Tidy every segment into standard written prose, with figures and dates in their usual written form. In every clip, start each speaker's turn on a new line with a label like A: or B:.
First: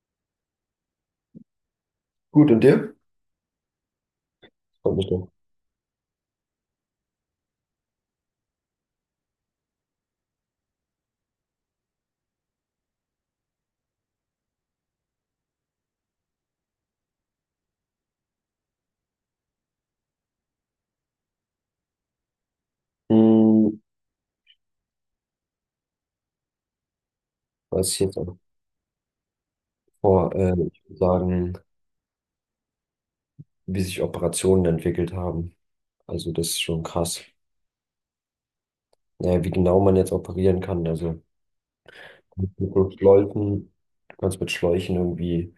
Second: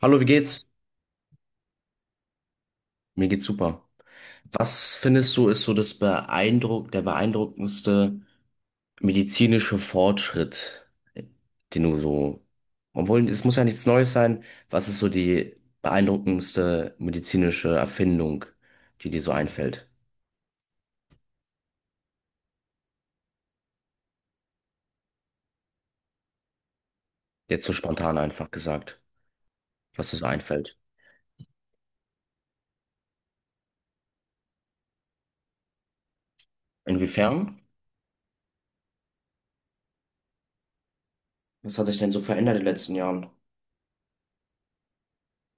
A: Hallo, wie geht's?
B: Gut, und dir?
A: Mir geht's super. Was
B: Freut mich doch.
A: findest du ist so das beeindruckendste medizinische Fortschritt, äh, den du so, obwohl es muss ja nichts Neues sein, was ist so die beeindruckendste medizinische Erfindung, die dir so einfällt?
B: Hm,
A: Jetzt so
B: was ich jetzt
A: spontan
B: auch
A: einfach gesagt, was dir so
B: vor,
A: einfällt.
B: ich würde sagen, wie sich Operationen entwickelt haben. Also das ist schon krass.
A: Inwiefern?
B: Naja, wie genau man jetzt operieren kann. Also
A: Was hat sich denn so
B: mit
A: verändert in den letzten Jahren?
B: Schläuchen, du kannst mit Schläuchen irgendwie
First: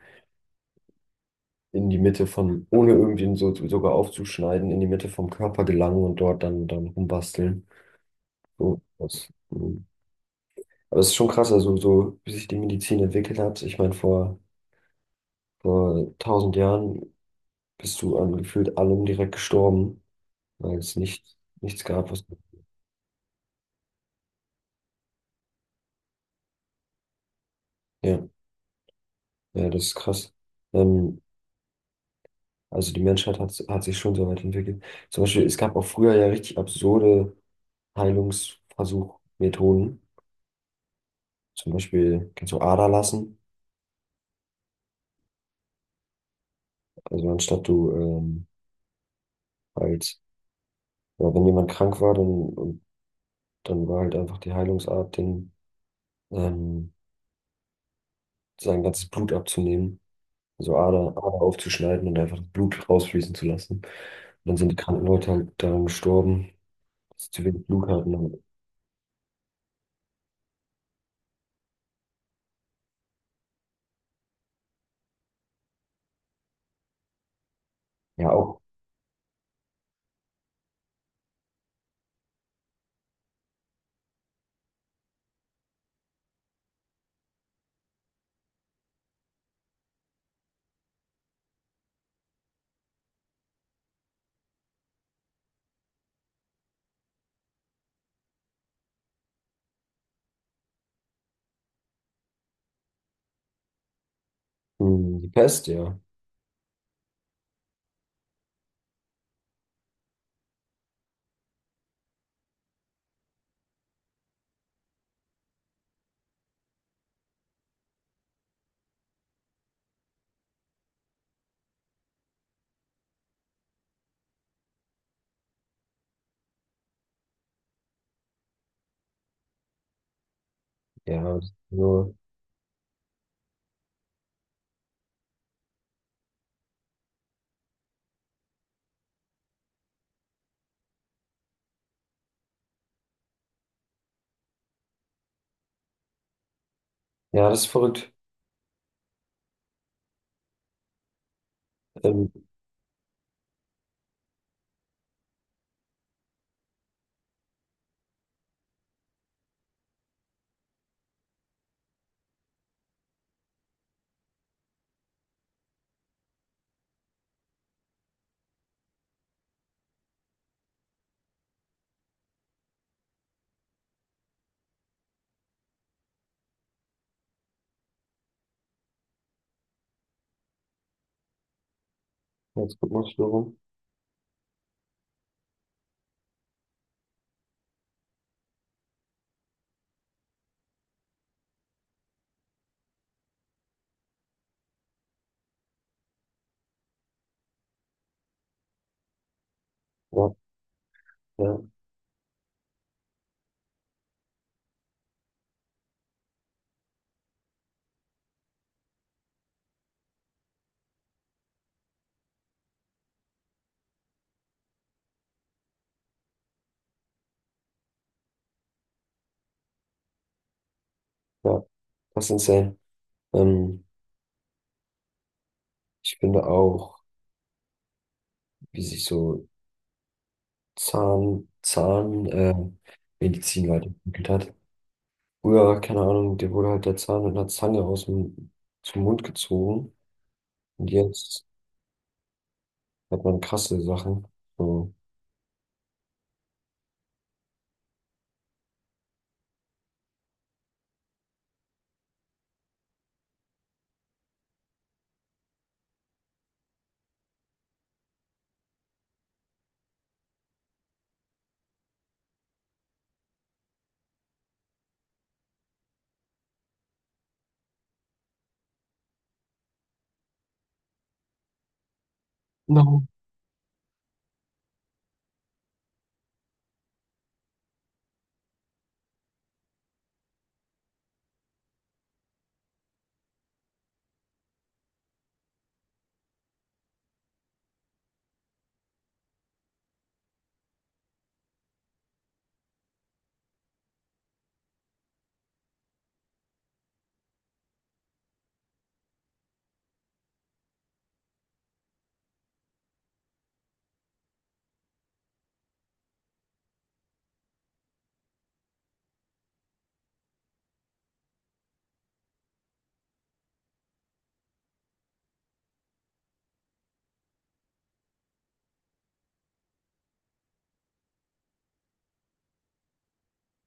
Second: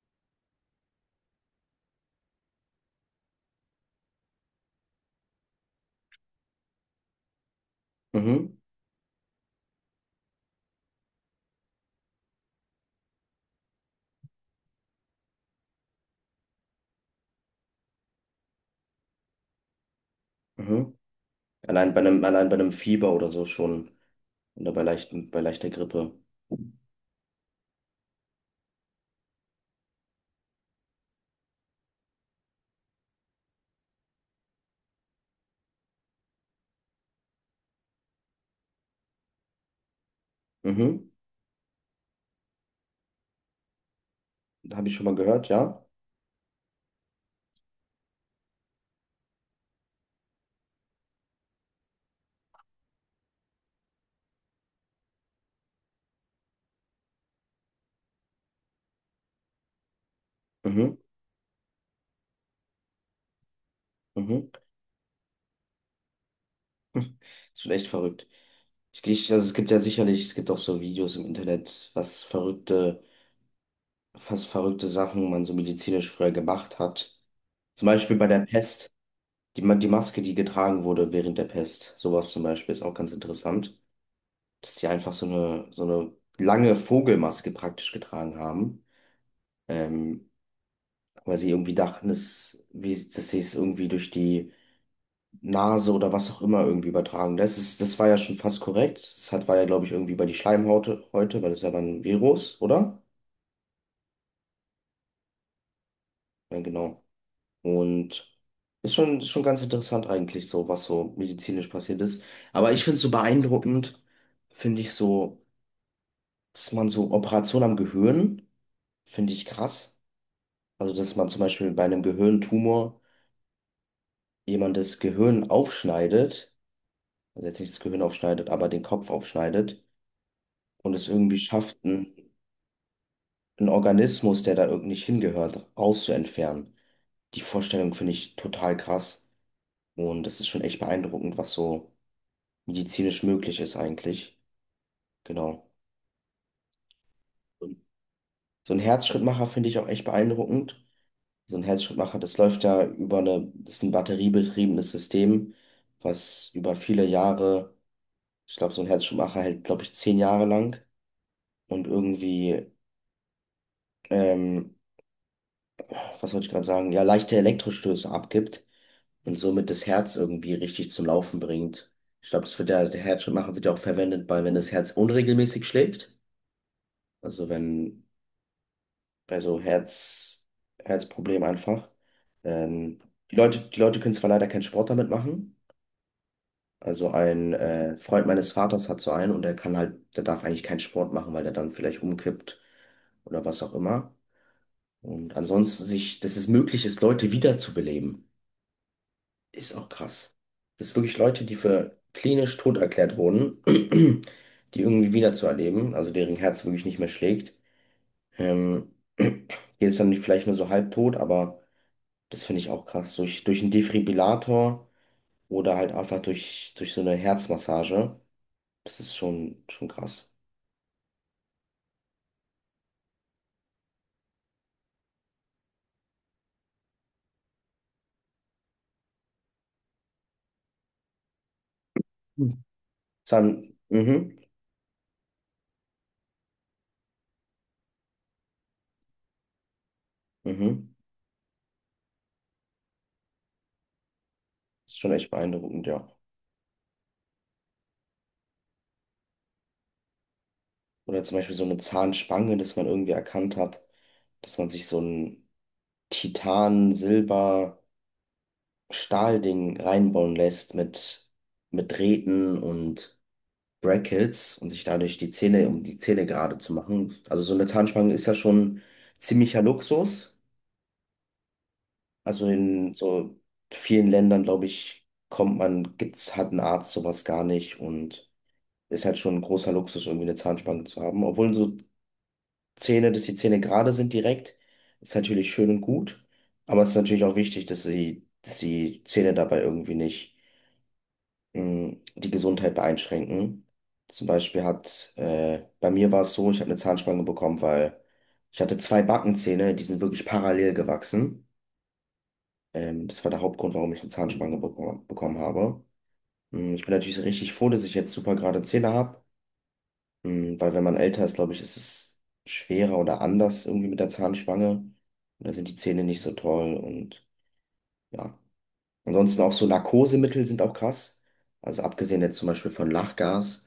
B: in die Mitte von, ohne irgendwie so, sogar aufzuschneiden, in die Mitte vom Körper gelangen und dort dann rumbasteln.
A: Mhm,
B: So, das, Aber es ist schon krass, also so, wie sich die Medizin entwickelt hat. Ich meine, vor 1000 Jahren bist du an gefühlt allem direkt gestorben, weil
A: mhm.
B: es nichts
A: Allein bei
B: gab,
A: einem,
B: was.
A: allein bei einem Fieber oder so schon, oder bei bei leichter Grippe.
B: Ja, ja, das ist krass. Ähm, also die Menschheit hat sich schon so weit entwickelt. Zum Beispiel, es gab auch früher ja richtig absurde Heilungsversuchmethoden.
A: Mhm.
B: Zum Beispiel kannst du Ader lassen.
A: Habe ich schon mal gehört, ja.
B: Also anstatt du halt, ja, wenn jemand krank war, und dann war halt einfach die Heilungsart, den, ähm, sein ganzes Blut abzunehmen, so
A: Mhm,
B: Ader aufzuschneiden und einfach das Blut rausfließen zu lassen. Und
A: mhm.
B: dann sind die kranken Leute halt daran gestorben, dass sie zu
A: Ist
B: wenig
A: schon echt
B: Blut hatten.
A: verrückt.
B: Und
A: Also es gibt ja sicherlich, es gibt auch so Videos im Internet, was fast verrückte Sachen man so medizinisch früher gemacht hat. Zum Beispiel bei
B: ja,
A: der
B: auch
A: Pest, die Maske, die getragen wurde während der Pest. Sowas zum Beispiel ist auch ganz interessant, dass die einfach so eine lange Vogelmaske praktisch getragen haben, ähm, weil sie irgendwie dachten, dass sie es irgendwie durch die Nase oder was auch immer irgendwie übertragen. Das war ja schon fast korrekt. Das hat, war ja, glaube ich, irgendwie bei die Schleimhaut heute, weil das ist ja ein Virus, oder?
B: mh, die Pest, ja.
A: Ja, genau. Und ist ist schon ganz interessant eigentlich so, was so medizinisch passiert ist. Aber ich finde es so beeindruckend, finde ich so, dass man so Operationen am Gehirn, finde ich krass. Also, dass man zum Beispiel bei einem Gehirntumor jemand das Gehirn aufschneidet, also jetzt nicht das Gehirn aufschneidet, aber den Kopf aufschneidet und es
B: Ja,
A: irgendwie
B: das ist
A: schafft,
B: nur,
A: einen Organismus, der da irgendwie nicht hingehört, rauszuentfernen. Die Vorstellung finde ich total krass. Und das ist schon echt beeindruckend, was so medizinisch möglich ist eigentlich. Genau.
B: ja, das ist
A: Und
B: verrückt.
A: so ein Herzschrittmacher finde ich auch echt beeindruckend. So ein Herzschrittmacher,
B: Ähm,
A: das läuft ja über eine, das ist ein batteriebetriebenes System, was über viele Jahre, ich glaube, so ein Herzschrittmacher hält, glaube ich, 10 Jahre lang und irgendwie, ähm, was wollte ich gerade sagen, ja, leichte Elektrostöße abgibt und somit das Herz irgendwie richtig zum Laufen bringt. Ich glaube, das wird ja, der Herzschrittmacher wird ja auch verwendet, bei, wenn das Herz unregelmäßig schlägt. Also wenn bei so Herz, Herzproblem einfach. Ähm, die
B: Herzrhythmusstörung.
A: Leute, die Leute können zwar leider keinen Sport damit machen. Also ein Freund meines Vaters hat so einen und der kann halt, der darf eigentlich keinen Sport machen, weil der dann vielleicht umkippt oder was auch immer. Und ansonsten sich, dass es möglich ist, Leute wiederzubeleben. Ist auch
B: Ja,
A: krass. Dass wirklich Leute, die
B: ja,
A: für klinisch tot erklärt wurden, die irgendwie wieder zu erleben, also deren Herz wirklich nicht mehr schlägt. Hier ist dann nicht- vielleicht nur so halbtot, aber das finde ich auch krass. Durch einen Defibrillator oder halt einfach durch so eine Herzmassage. Das ist schon krass.
B: ja, das ist insane. Ähm, ich finde auch, wie sich so Zahn-
A: Mhm.
B: Medizin
A: Zahn,
B: weiterentwickelt
A: mhm,
B: hat. Früher, keine Ahnung, dir wurde halt der Zahn mit einer Zange aus dem, zum Mund gezogen. Und
A: mhm.
B: jetzt hat man krasse Sachen. So.
A: Ist schon echt beeindruckend, ja. Oder zum Beispiel so eine Zahnspange, dass man irgendwie erkannt hat, dass man sich so ein Titan, Silber, Stahlding reinbauen lässt mit Drähten und Brackets und sich dadurch die Zähne, um die Zähne gerade zu machen. Also so eine Zahnspange ist ja schon ziemlicher Luxus. Also in
B: No.
A: so vielen Ländern, glaube ich, kommt man, gibt's, hat ein Arzt sowas gar nicht und ist halt schon ein großer Luxus, irgendwie eine Zahnspange zu haben. Obwohl so Zähne, dass die Zähne gerade sind direkt, ist natürlich schön und gut. Aber es ist natürlich auch wichtig, dass die Zähne dabei irgendwie nicht mh, die Gesundheit einschränken. Zum Beispiel hat, bei mir war es so, ich habe eine Zahnspange bekommen, weil ich hatte zwei Backenzähne, die sind wirklich parallel gewachsen. Das war der Hauptgrund, warum ich eine Zahnspange bekommen habe. Mm, ich bin natürlich richtig froh, dass ich jetzt super gerade Zähne habe, weil wenn man älter ist, glaube ich, ist es schwerer oder anders irgendwie mit der Zahnspange. Und da sind die Zähne nicht so toll und ja. Ansonsten auch so Narkosemittel sind auch krass. Also abgesehen jetzt zum Beispiel von Lachgas,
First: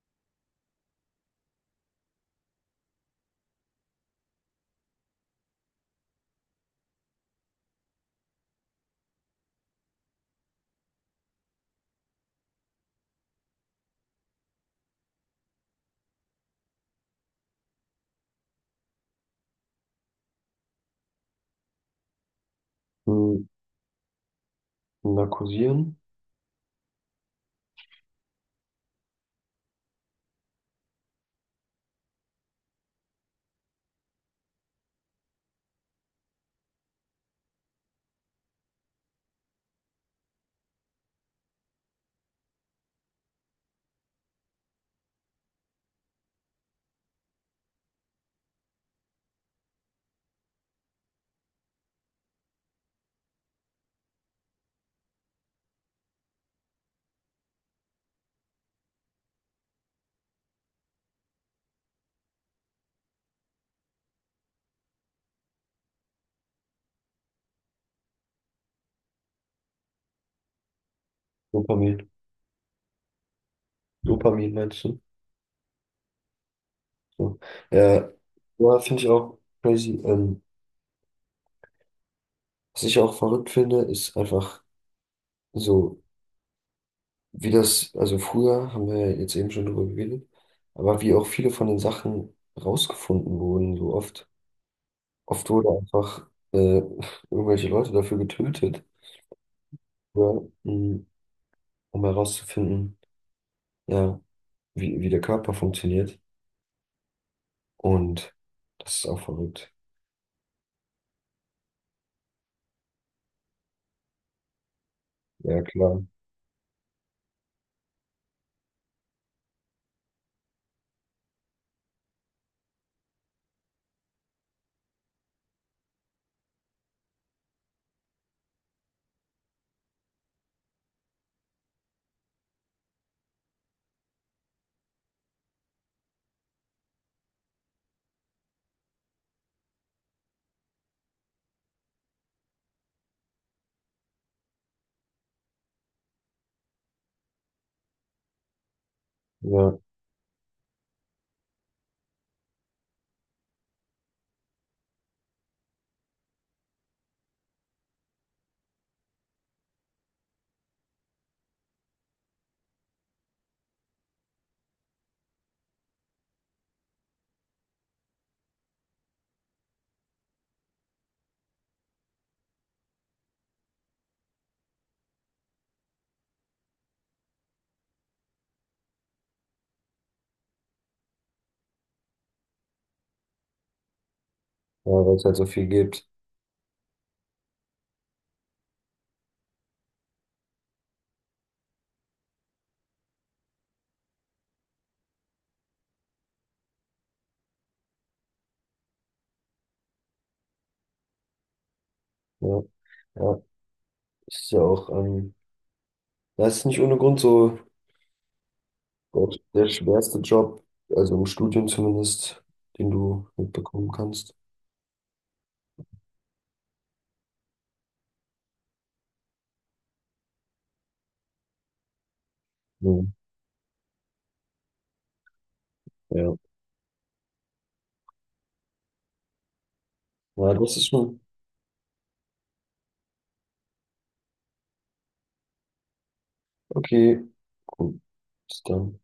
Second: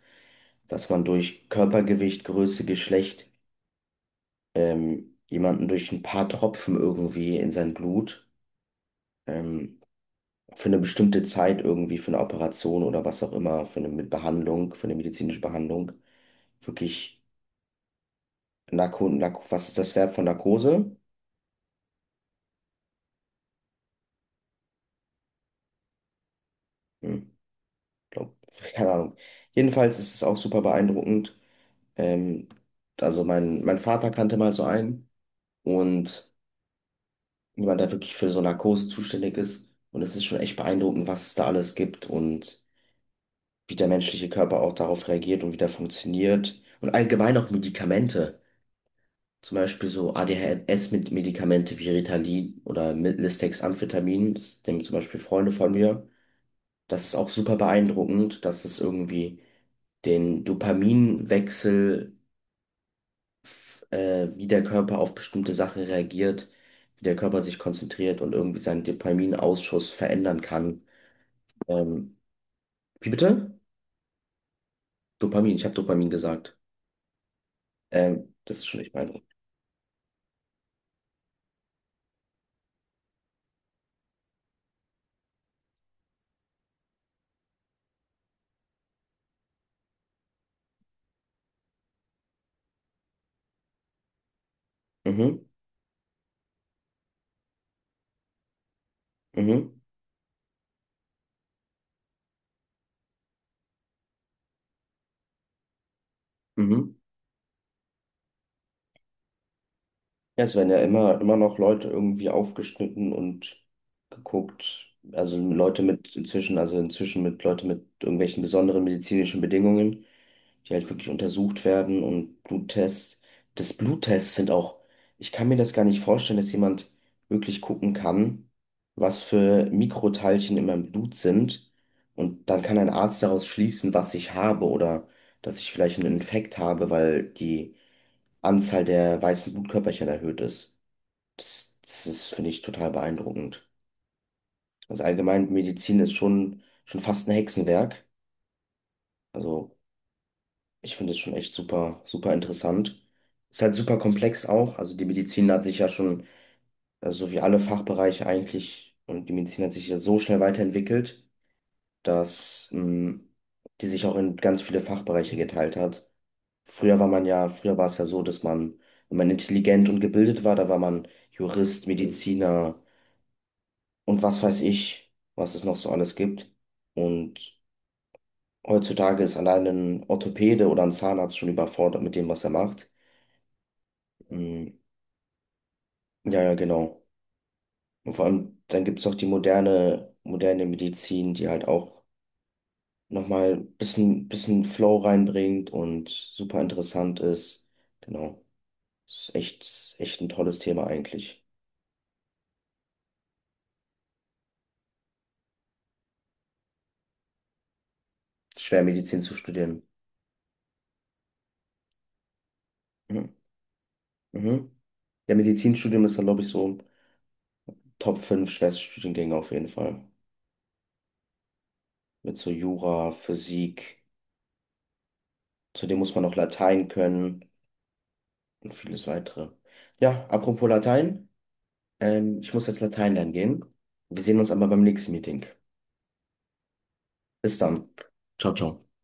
A: dass man durch Körpergewicht, Größe, Geschlecht jemanden durch ein paar Tropfen irgendwie in sein Blut ähm, für eine bestimmte Zeit irgendwie für eine Operation oder was auch immer, für eine mit Behandlung, für eine medizinische Behandlung, wirklich Narko, Narko, was ist das Verb von Narkose?
B: Hm, narkosieren?
A: Hm, glaub, keine Ahnung. Jedenfalls ist es auch super beeindruckend. Ähm, also mein Vater kannte mal so einen und jemand, der wirklich für so Narkose zuständig ist. Und es ist schon echt beeindruckend, was es da alles gibt und wie der menschliche Körper auch darauf reagiert und wie der funktioniert. Und allgemein auch Medikamente. Zum Beispiel so ADHS-Medikamente wie Ritalin oder Listex Amphetamin, das nehmen zum Beispiel Freunde von mir. Das ist auch super beeindruckend, dass es irgendwie den Dopaminwechsel, wie der Körper auf bestimmte Sachen reagiert, wie der Körper sich konzentriert und irgendwie seinen Dopaminausschuss verändern kann.
B: Dopamin.
A: Ähm, wie bitte?
B: Dopamin meinst du?
A: Dopamin, ich habe Dopamin gesagt.
B: So. Ja,
A: Das ist schon
B: ja
A: echt
B: finde ich
A: beeindruckend.
B: auch crazy. Was ich auch verrückt finde, ist einfach so, wie das, also früher haben wir ja jetzt eben schon drüber geredet, aber wie auch viele von den Sachen rausgefunden wurden, so oft.
A: Mhm,
B: Oft wurde einfach irgendwelche Leute dafür getötet,
A: mhm,
B: ja, um herauszufinden, ja, wie der Körper funktioniert.
A: mhm.
B: Und das ist auch verrückt.
A: Ja, es werden ja immer noch Leute irgendwie aufgeschnitten und geguckt. Also
B: Ja,
A: Leute
B: klar.
A: mit inzwischen, also inzwischen mit Leute mit irgendwelchen besonderen medizinischen Bedingungen, die halt wirklich untersucht werden und Bluttests. Das Bluttests sind auch, ich kann mir das gar nicht vorstellen, dass jemand wirklich gucken kann, was für Mikroteilchen in meinem Blut sind. Und dann kann ein Arzt daraus schließen, was ich habe oder dass ich vielleicht einen Infekt habe, weil die Anzahl der weißen Blutkörperchen erhöht ist. Das ist, finde ich, total beeindruckend. Also allgemein, Medizin ist schon fast ein Hexenwerk. Also
B: Ja,
A: ich finde es schon echt super interessant. Ist halt super komplex auch. Also die Medizin hat sich ja schon, so wie alle Fachbereiche eigentlich, und die Medizin hat sich ja so schnell weiterentwickelt, dass mh, die sich auch in ganz viele Fachbereiche geteilt hat. Früher war man ja, früher war es ja so, dass man, wenn man intelligent und gebildet war, da war man Jurist, Mediziner und was weiß ich, was es noch so alles gibt. Und heutzutage ist allein ein Orthopäde oder ein Zahnarzt schon überfordert mit dem, was er macht. Hm,
B: ja weil es halt so viel gibt.
A: ja, ja, genau. Und vor allem, dann gibt es noch die moderne Medizin, die halt auch nochmal ein bisschen Flow reinbringt und super interessant ist. Genau. Ist ist echt ein tolles Thema eigentlich.
B: Ja, ja. Das ist ja auch, das ist nicht ohne Grund so
A: Schwer Medizin
B: der,
A: zu
B: der
A: studieren.
B: schwerste Job, also im Studium zumindest, den du
A: Mhm.
B: mitbekommen kannst.
A: Mhm. Der Medizinstudium ist dann, glaube ich, so Top 5 schwerste Studiengänge auf jeden Fall. Mit so
B: Ja,
A: Jura, Physik, zudem muss man noch
B: ja.
A: Latein können und vieles weitere. Ja,
B: Ja,
A: apropos
B: das ist schon
A: Latein. Ich muss jetzt Latein lernen gehen. Wir sehen uns aber beim nächsten Meeting.
B: okay.
A: Bis dann.
B: Gut.
A: Ciao,
B: Bis
A: ciao.
B: dann.